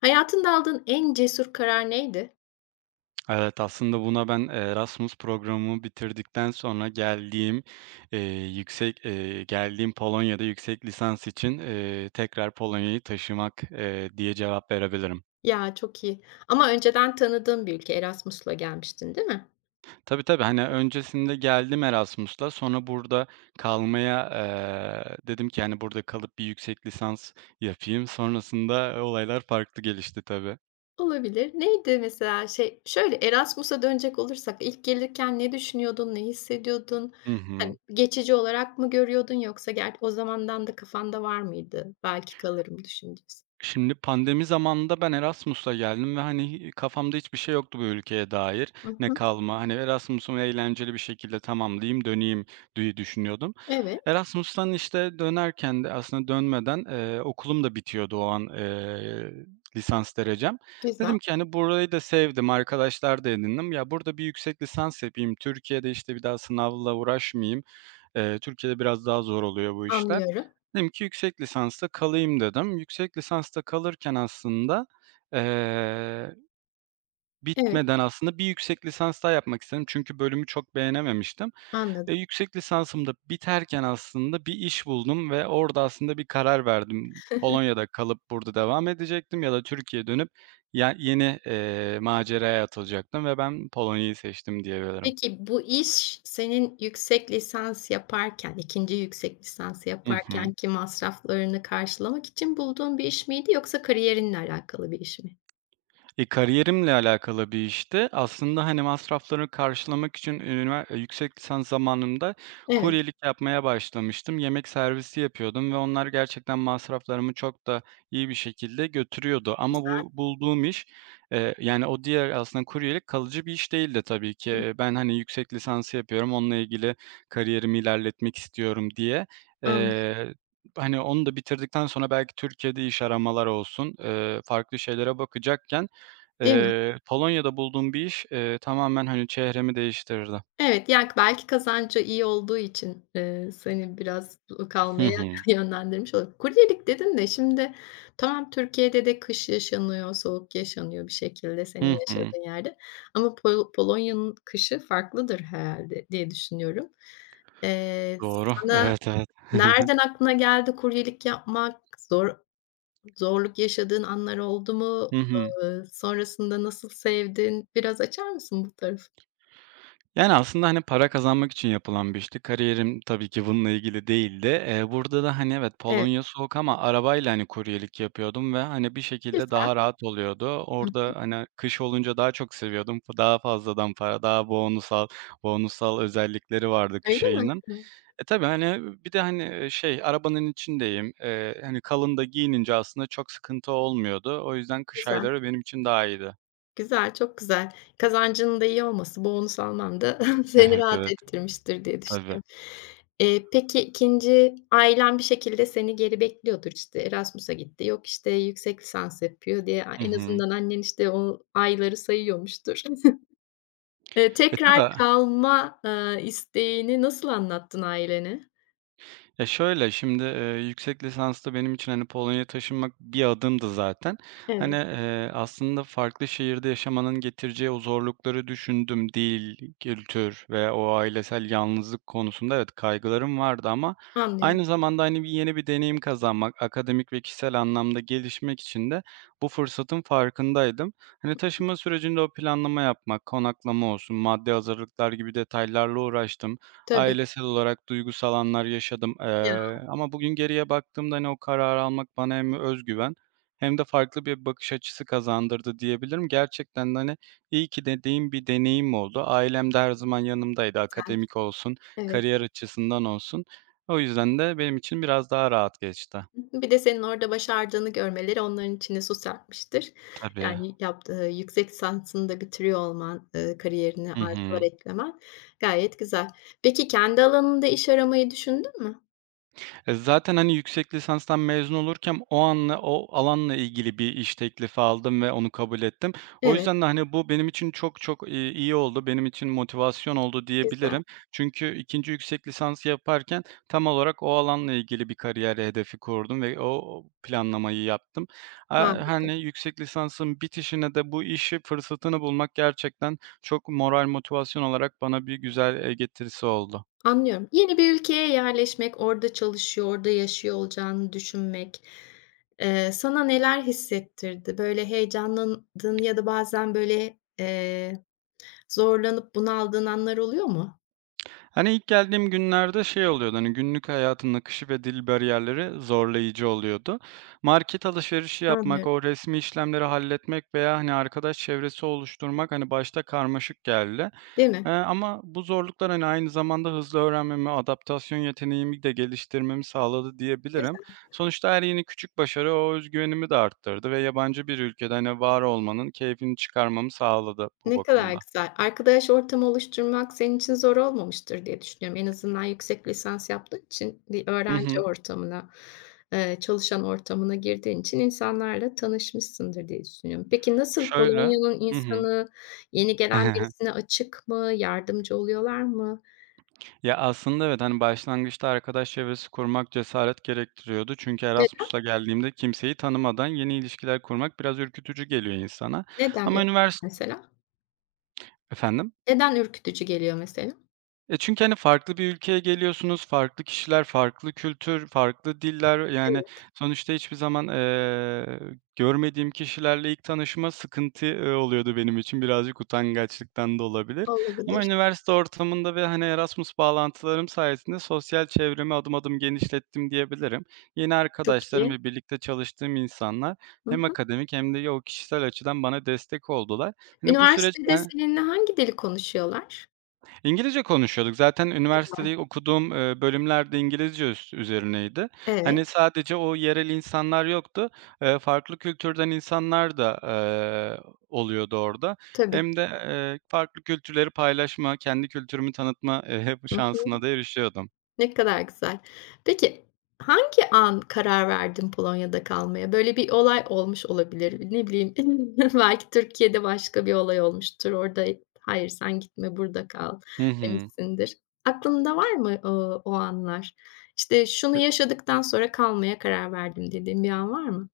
Hayatında aldığın en cesur karar neydi? Evet, aslında buna ben Erasmus programımı bitirdikten sonra geldiğim, eee, yüksek, geldiğim Polonya'da yüksek lisans için, tekrar Polonya'yı taşımak, diye cevap verebilirim. Ya, çok iyi ama önceden tanıdığın bir ülke. Erasmus'la gelmiştin, değil mi? Tabii, tabii, hani, öncesinde geldim Erasmus'la, sonra burada kalmaya, dedim ki, hani, burada kalıp bir yüksek lisans yapayım. Sonrasında olaylar farklı gelişti tabii. Olabilir. Neydi mesela? Erasmus'a dönecek olursak ilk gelirken ne düşünüyordun, ne hissediyordun? Hı hı. Hani, geçici olarak mı görüyordun yoksa o zamandan da kafanda var mıydı belki kalırım düşüncesi? Şimdi pandemi zamanında ben Erasmus'a geldim ve, hani, kafamda hiçbir şey yoktu bu ülkeye dair. Hı Ne hı. kalma, hani, Erasmus'umu eğlenceli bir şekilde tamamlayayım, döneyim diye düşünüyordum. Evet, Erasmus'tan, işte, dönerken de aslında dönmeden, okulum da bitiyordu o an, lisans derecem. güzel. Dedim ki, hani, burayı da sevdim, arkadaşlar da edindim. Ya, burada bir yüksek lisans yapayım, Türkiye'de, işte, bir daha sınavla uğraşmayayım. Türkiye'de biraz daha zor oluyor bu işler. Anlıyorum. Dedim ki yüksek lisansta kalayım dedim. Yüksek lisansta kalırken aslında, eee, Evet, bitmeden aslında bir yüksek lisans daha yapmak istedim çünkü bölümü çok beğenememiştim. Anladım. Yüksek lisansım da biterken aslında bir iş buldum ve orada aslında bir karar verdim. Polonya'da kalıp burada devam edecektim ya da Türkiye'ye dönüp ya yeni, maceraya atılacaktım ve ben Polonya'yı seçtim diyebilirim. Peki, bu iş senin yüksek lisans yaparken, ikinci yüksek lisansı Hı hı. yaparken ki masraflarını karşılamak için bulduğun bir iş miydi yoksa kariyerinle alakalı bir iş mi? E, kariyerimle alakalı bir işti. Aslında, hani, masrafları karşılamak için üniver yüksek lisans zamanımda Evet, kuryelik yapmaya başlamıştım. Yemek servisi yapıyordum ve onlar gerçekten masraflarımı çok da iyi bir şekilde götürüyordu. Ama güzel. bu bulduğum iş, yani, o diğer aslında kuryelik kalıcı bir iş değildi tabii ki. Hı, Ben, hani, yüksek lisansı yapıyorum, onunla ilgili kariyerimi ilerletmek istiyorum diye. anladım, Eee, hani, onu da bitirdikten sonra belki Türkiye'de iş aramalar olsun, farklı şeylere bakacakken değil mi? Polonya'da bulduğum bir iş, tamamen, hani, çehremi değiştirirdi. Evet, yani, belki kazancı iyi olduğu için, seni biraz Hı kalmaya hı. yönlendirmiş olur. Kuryelik dedin de şimdi tamam Türkiye'de de kış yaşanıyor, soğuk yaşanıyor bir şekilde senin Hı hı. yaşadığın yerde ama Polonya'nın kışı farklıdır herhalde diye düşünüyorum. Doğru. Sana Evet, evet. nereden aklına geldi kuryelik yapmak? Zor zorluk yaşadığın anlar oldu mu? Hı hı. Sonrasında nasıl sevdin? Biraz açar mısın bu tarafı? Yani, aslında, hani, para kazanmak için yapılan bir işti. Kariyerim tabii ki bununla ilgili değildi. Burada da, hani, evet, Evet, Polonya soğuk ama arabayla, hani, kuryelik yapıyordum ve, hani, bir şekilde güzel. daha rahat oluyordu. Hı. Orada, hani, kış olunca daha çok seviyordum. Daha fazladan para, daha bonusal özellikleri vardı kış Öyle mi? ayının. Hı, E, tabii, hani, bir de, hani, e, şey, arabanın içindeyim. Hani, kalın da giyinince aslında çok sıkıntı olmuyordu. O yüzden kış güzel. ayları benim için daha iyiydi. Güzel, çok güzel. Kazancının da iyi olması, bonus alman da seni Evet, rahat evet. ettirmiştir diye Tabii. düşünüyorum. Peki ikinci ailen bir şekilde seni geri bekliyordur. İşte Erasmus'a gitti, yok işte yüksek lisans yapıyor diye Hı en hı. azından annen işte o ayları sayıyormuştur. E, Tekrar tabii. İsteğini nasıl anlattın ailene? Ya, şöyle, şimdi, yüksek lisansta benim için, hani, Polonya'ya taşınmak bir adımdı zaten. Hani, Evet, aslında farklı şehirde yaşamanın getireceği o zorlukları düşündüm. Dil, kültür ve o ailesel yalnızlık konusunda evet, kaygılarım vardı ama anlıyorum. aynı zamanda, hani, yeni bir deneyim kazanmak, akademik ve kişisel anlamda gelişmek için de bu fırsatın farkındaydım. Hani, taşınma sürecinde o planlama yapmak, konaklama olsun, maddi hazırlıklar gibi detaylarla uğraştım. Tabii. Ailesel olarak duygusal anlar yaşadım, Ya, ama bugün geriye baktığımda, hani, o kararı almak bana hem özgüven hem de farklı bir bakış açısı kazandırdı diyebilirim. Gerçekten de, hani, iyi ki dediğim bir deneyim oldu. Ailem de her zaman yanımdaydı, akademik olsun, evet. kariyer açısından olsun. O yüzden de benim için biraz daha rahat geçti. Bir de senin orada başardığını görmeleri onların içine su serpmiştir. Tabii. Yani, yaptığı yüksek lisansını da bitiriyor olman, kariyerine Hı hı. artılar eklemen gayet güzel. Peki kendi alanında iş aramayı düşündün mü? E, zaten, hani, yüksek lisanstan mezun olurken o alanla ilgili bir iş teklifi aldım ve onu kabul ettim. O Evet, yüzden de, hani, bu benim için çok çok, iyi oldu, benim için motivasyon oldu güzel, diyebilirim. Çünkü ikinci yüksek lisans yaparken tam olarak o alanla ilgili bir kariyer hedefi kurdum ve o planlamayı yaptım. Aaa, harika. hani, yüksek lisansın bitişine de bu işi fırsatını bulmak gerçekten çok moral, motivasyon olarak bana bir güzel, getirisi oldu. Anlıyorum. Yeni bir ülkeye yerleşmek, orada çalışıyor, orada yaşıyor olacağını düşünmek, sana neler hissettirdi? Böyle heyecanlandığın ya da bazen zorlanıp bunaldığın anlar oluyor mu? Hani ilk geldiğim günlerde şey oluyordu, hani, günlük hayatın akışı ve dil bariyerleri zorlayıcı oluyordu. Market alışverişi yapmak, Anlıyorum, o resmi işlemleri halletmek veya, hani, arkadaş çevresi oluşturmak, hani, başta karmaşık geldi. değil mi? Ama bu zorluklar, hani, aynı zamanda hızlı öğrenmemi, adaptasyon yeteneğimi de geliştirmemi sağladı diyebilirim. Güzel. Sonuçta her yeni küçük başarı o özgüvenimi de arttırdı ve yabancı bir ülkede, hani, var olmanın keyfini çıkarmamı sağladı bu Ne kadar bakımda. güzel. Arkadaş ortamı oluşturmak senin için zor olmamıştır diye düşünüyorum. En azından yüksek lisans yaptığın için bir Hı öğrenci hı. ortamına, çalışan ortamına girdiğin için insanlarla tanışmışsındır diye düşünüyorum. Peki nasıl Şöyle. Polonya'nın Hı hı. insanı yeni gelen birisine açık mı? Yardımcı oluyorlar mı? Ya, aslında evet, hani, başlangıçta arkadaş çevresi kurmak cesaret gerektiriyordu. Çünkü Neden? Erasmus'a geldiğimde kimseyi tanımadan yeni ilişkiler kurmak biraz ürkütücü geliyor insana Neden ama ürkütücü ünivers. mesela? Efendim? Neden ürkütücü geliyor mesela? E, çünkü, hani, farklı bir ülkeye geliyorsunuz, farklı kişiler, farklı kültür, farklı diller. Yani, Evet, sonuçta hiçbir zaman, görmediğim kişilerle ilk tanışma sıkıntı, oluyordu benim için. Birazcık utangaçlıktan da olabilir ama olabilir. üniversite ortamında ve, hani, Erasmus bağlantılarım sayesinde sosyal çevremi adım adım genişlettim diyebilirim. Yeni Çok arkadaşlarım iyi. ve birlikte çalıştığım insanlar Hı hem hı. akademik hem de o kişisel açıdan bana destek oldular. Hani, bu süreç Üniversitede ben. seninle hangi dili konuşuyorlar? İngilizce konuşuyorduk. Zaten Var. üniversitede okuduğum, bölümler de İngilizce üzerineydi. Hani, Evet, sadece o yerel insanlar yoktu. Farklı kültürden insanlar da, oluyordu orada. tabii. Hem de, farklı kültürleri paylaşma, kendi kültürümü tanıtma, Hı şansına hı. da erişiyordum. Ne kadar güzel. Peki, hangi an karar verdin Polonya'da kalmaya? Böyle bir olay olmuş olabilir. Ne bileyim, belki Türkiye'de başka bir olay olmuştur. Orada, "Hayır, sen gitme, burada kal." Hı hı. demişsindir. Aklında var mı, o anlar? İşte, "Şunu yaşadıktan sonra kalmaya karar verdim." dediğin bir an var mı?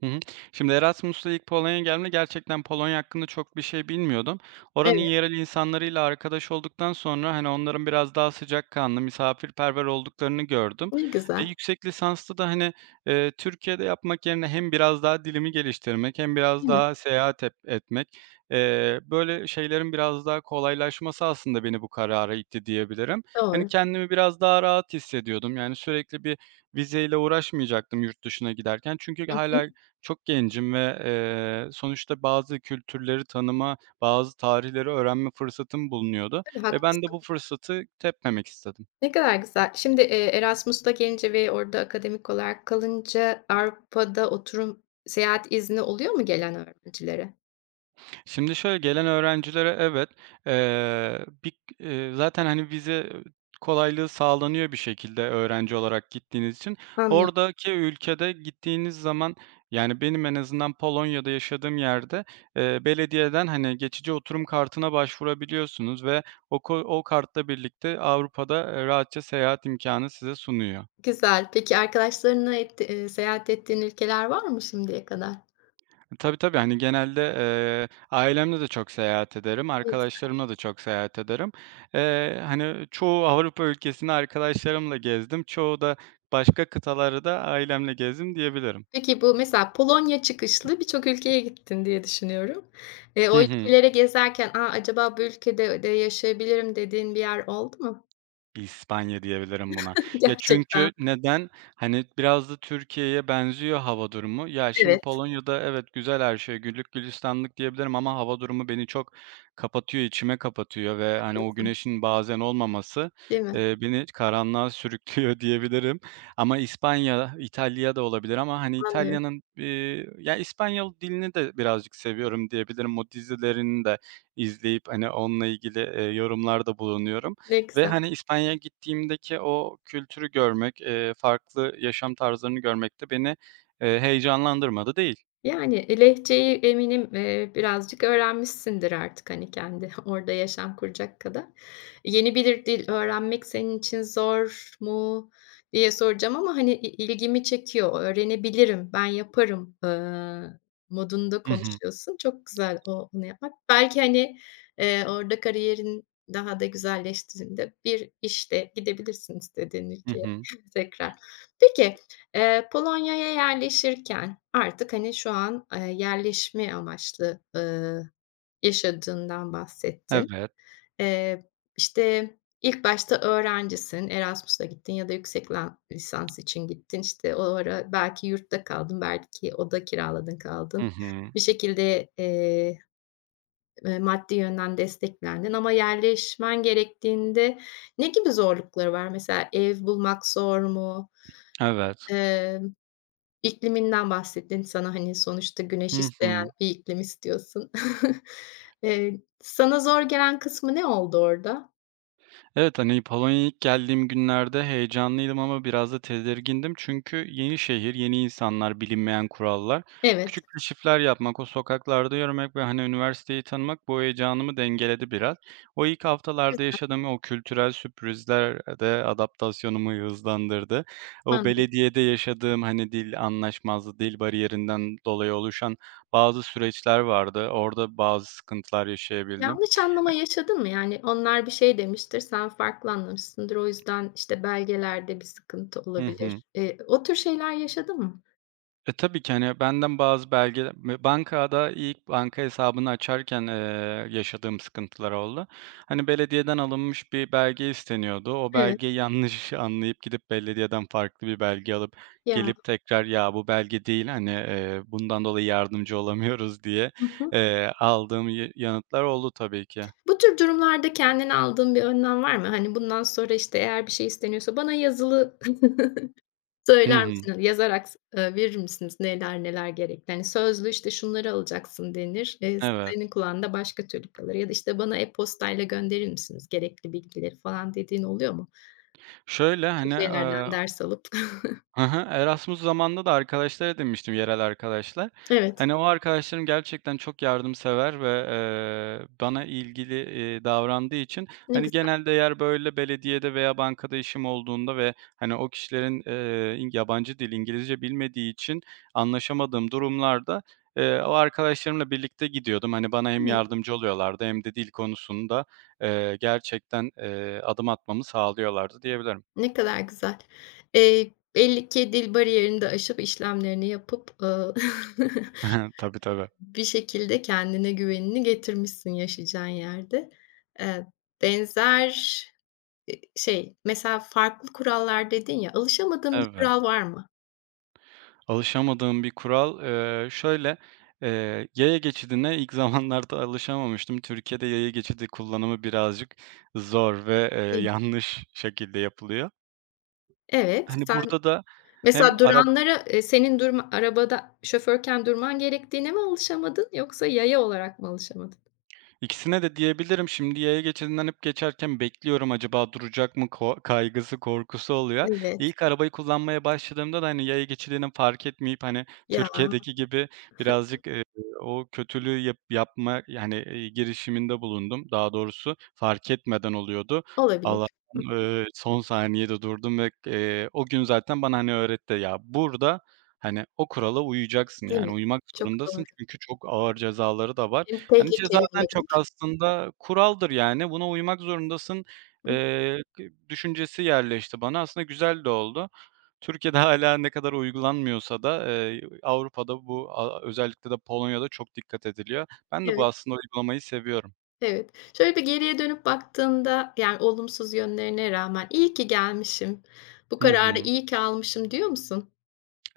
Hı hı. Şimdi Erasmus'la ilk Polonya'ya geldiğimde gerçekten Polonya hakkında çok bir şey bilmiyordum. Evet, Oranın yerel insanlarıyla arkadaş olduktan sonra, hani, onların biraz daha sıcakkanlı, misafirperver olduklarını gördüm. ne E, güzel, yüksek lisansta da, hani, Türkiye'de yapmak yerine hem biraz daha dilimi geliştirmek hem biraz değil mi? daha seyahat ep etmek, böyle şeylerin biraz daha kolaylaşması aslında beni bu karara itti diyebilirim. Hani, Doğru. kendimi biraz daha rahat hissediyordum. Yani, sürekli bir vizeyle uğraşmayacaktım yurt dışına giderken çünkü Hı hı. hala çok gencim ve, sonuçta bazı kültürleri tanıma, bazı tarihleri öğrenme fırsatım bulunuyordu Tabii, ve ben de haklısın. bu fırsatı tepmemek istedim. Ne kadar güzel. Şimdi, Erasmus'la gelince ve orada akademik olarak kalınca Avrupa'da oturum seyahat izni oluyor mu gelen öğrencilere? Şimdi şöyle gelen öğrencilere evet, bir zaten, hani, vize kolaylığı sağlanıyor bir şekilde öğrenci olarak gittiğiniz için. Anlıyorum. Oradaki ülkede gittiğiniz zaman, yani, benim en azından Polonya'da yaşadığım yerde, belediyeden, hani, geçici oturum kartına başvurabiliyorsunuz ve o kartla birlikte Avrupa'da, rahatça seyahat imkanı size sunuyor. Güzel. Peki arkadaşlarına etti seyahat ettiğin ülkeler var mı şimdiye kadar? Tabii, tabii. Hani, genelde, ailemle de çok seyahat ederim, Ne güzel. arkadaşlarımla da çok seyahat ederim. Hani, çoğu Avrupa ülkesini arkadaşlarımla gezdim, çoğu da başka kıtaları da ailemle gezdim diyebilirim. Peki bu mesela Polonya çıkışlı birçok ülkeye gittin diye düşünüyorum. Hı O hı. ülkelere gezerken, "A, acaba bu ülkede de yaşayabilirim." dediğin bir yer oldu mu? İspanya diyebilirim buna. Ya, Gerçekten. çünkü neden? Hani, biraz da Türkiye'ye benziyor hava durumu. Ya, şimdi Evet. Polonya'da evet, güzel her şey, güllük gülistanlık diyebilirim ama hava durumu beni çok kapatıyor, içime kapatıyor ve, hani, o güneşin bazen olmaması, Değil mi? Beni karanlığa sürüklüyor diyebilirim. Ama İspanya, İtalya da olabilir ama, hani, Anlıyorum. İtalya'nın, ya, İspanyol dilini de birazcık seviyorum diyebilirim. O dizilerini de izleyip, hani, onunla ilgili, yorumlarda bulunuyorum. Ne Ve, güzel. hani, İspanya'ya gittiğimdeki o kültürü görmek, farklı yaşam tarzlarını görmek de beni, heyecanlandırmadı değil. Yani, lehçeyi eminim, birazcık öğrenmişsindir artık, hani, kendi orada yaşam kuracak kadar. Yeni bir dil öğrenmek senin için zor mu diye soracağım ama, hani, ilgimi çekiyor. Öğrenebilirim, ben yaparım, modunda Hı hı. konuşuyorsun. Çok güzel onu yapmak. Belki, hani, orada kariyerin daha da güzelleştiğinde bir işte gidebilirsin istediğin Hı ülkeye hı. tekrar. Peki, Polonya'ya yerleşirken artık, hani, şu an, yerleşme amaçlı, yaşadığından bahsettin. Evet. Eee, işte, ilk başta öğrencisin, Erasmus'a gittin ya da yüksek lisans için gittin. İşte, o ara belki yurtta kaldın, belki oda kiraladın Hı kaldın. hı. Bir şekilde, maddi yönden desteklendin ama yerleşmen gerektiğinde ne gibi zorlukları var? Mesela ev bulmak zor mu? Evet. İkliminden bahsettin. Sana, hani, sonuçta güneş Hı isteyen hı. bir iklim istiyorsun. Sana zor gelen kısmı ne oldu orada? Evet, hani, Polonya'ya ilk geldiğim günlerde heyecanlıydım ama biraz da tedirgindim. Çünkü yeni şehir, yeni insanlar, bilinmeyen kurallar. Evet, Küçük keşifler yapmak, o sokaklarda yürümek ve, hani, üniversiteyi tanımak bu heyecanımı dengeledi biraz. O ilk haftalarda güzel. yaşadığım o kültürel sürprizler de adaptasyonumu hızlandırdı. O Pandemi. belediyede yaşadığım, hani, dil anlaşmazlığı, dil bariyerinden dolayı oluşan bazı süreçler vardı. Orada bazı sıkıntılar yaşayabildim. Yanlış anlama yaşadın mı? Yani onlar bir şey demiştir, sen farklı anlamışsındır. O yüzden, işte, belgelerde bir sıkıntı Hı hı. olabilir. O tür şeyler yaşadın mı? E, tabii ki, hani, benden bazı belge me bankada ilk banka hesabını açarken, yaşadığım sıkıntılar oldu. Hani, belediyeden alınmış bir belge isteniyordu. O Evet. belgeyi yanlış anlayıp gidip belediyeden farklı bir belge alıp Ya. gelip tekrar "Ya, bu belge değil, hani, bundan dolayı yardımcı olamıyoruz." diye, Hı hı. Aldığım ya yanıtlar oldu tabii ki. Bu tür durumlarda kendine aldığın bir önlem var mı? Hani, bundan sonra, işte, eğer bir şey isteniyorsa bana yazılı Hı Söyler hı. misiniz? Yazarak s Verir misiniz neler neler gerekli? Hani sözlü, işte, şunları alacaksın denir. Evet. Senin kulağında başka türlü kalır ya da, işte, bana e-postayla gönderir misiniz gerekli bilgileri falan dediğin oluyor mu? Şöyle, Bu hani. tür şeylerden ders alıp. Hı hı. Erasmus zamanında da arkadaşlar edinmiştim, yerel arkadaşlar. Evet, Hani, o arkadaşlarım gerçekten çok yardımsever ve, bana ilgili, davrandığı için, ne hani, güzel. genelde eğer böyle belediyede veya bankada işim olduğunda ve, hani, o kişilerin, in yabancı dil, İngilizce bilmediği için anlaşamadığım durumlarda, o arkadaşlarımla birlikte gidiyordum. Hani, bana hem Evet, yardımcı oluyorlardı hem de dil konusunda, gerçekten, adım atmamı sağlıyorlardı diyebilirim. ne kadar güzel. Belli ki dil bariyerini de aşıp işlemlerini yapıp, Tabii, tabii. bir şekilde kendine güvenini getirmişsin yaşayacağın yerde. Eee, benzer mesela farklı kurallar dedin ya, alışamadığın bir Evet. kural var mı? Alışamadığım bir kural, şöyle, yaya geçidine ilk zamanlarda alışamamıştım. Türkiye'de yaya geçidi kullanımı birazcık zor ve, Değil mi? yanlış şekilde yapılıyor. Evet, Hani, sen burada da hem mesela araba. duranlara, senin durma arabada şoförken durman gerektiğine mi alışamadın yoksa yaya olarak mı alışamadın? İkisine de diyebilirim. Şimdi yaya geçidinden hep geçerken bekliyorum acaba duracak mı kaygısı, korkusu oluyor. Evet, İlk arabayı kullanmaya başladığımda da, hani, yaya geçidini fark etmeyip, hani, ya, Türkiye'deki gibi birazcık, o kötülüğü yapma, yani, girişiminde bulundum. Daha doğrusu fark etmeden oluyordu. olabilir. Allah'tan, Hı, son saniyede durdum ve, o gün zaten bana, hani, öğretti. Ya, burada, hani, o kurala uyacaksın, değil yani, mi? uymak Çok zorundasın doğru. çünkü çok ağır cezaları da var. Hem Hani, tehlikeli cezadan çok olabilir. aslında kuraldır, yani, buna uymak zorundasın, Hı, kı düşüncesi yerleşti bana. Aslında güzel de oldu. Türkiye'de hâlâ ne kadar uygulanmıyorsa da, Avrupa'da bu a özellikle de Polonya'da çok dikkat ediliyor. Ben de bu evet, aslında uygulamayı seviyorum. evet. Şöyle bir geriye dönüp baktığında, yani, olumsuz yönlerine rağmen "İyi ki gelmişim, bu Hı kararı hı. iyi ki almışım." diyor musun?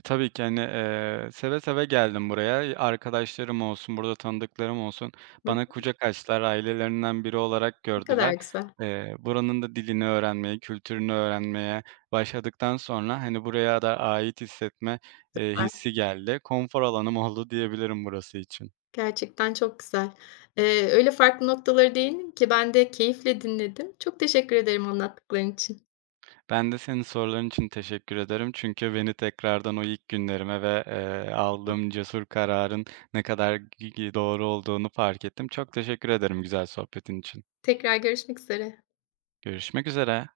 Tabii ki, hani, seve seve geldim buraya. Arkadaşlarım olsun, burada tanıdıklarım olsun Hı, bana kucak açtılar, ailelerinden biri olarak ne kadar gördüler. güzel, Buranın da dilini öğrenmeye, kültürünü öğrenmeye başladıktan sonra, hani, buraya da ait hissetme, süper. hissi geldi. Konfor alanım oldu diyebilirim burası için. Gerçekten çok güzel. Öyle farklı noktalara değindin ki ben de keyifle dinledim. Çok teşekkür ederim anlattıkların için. Ben de senin soruların için teşekkür ederim. Çünkü beni tekrardan o ilk günlerime ve, aldığım cesur kararın ne kadar doğru olduğunu fark ettim. Çok teşekkür ederim güzel sohbetin için. Tekrar görüşmek üzere. Görüşmek üzere.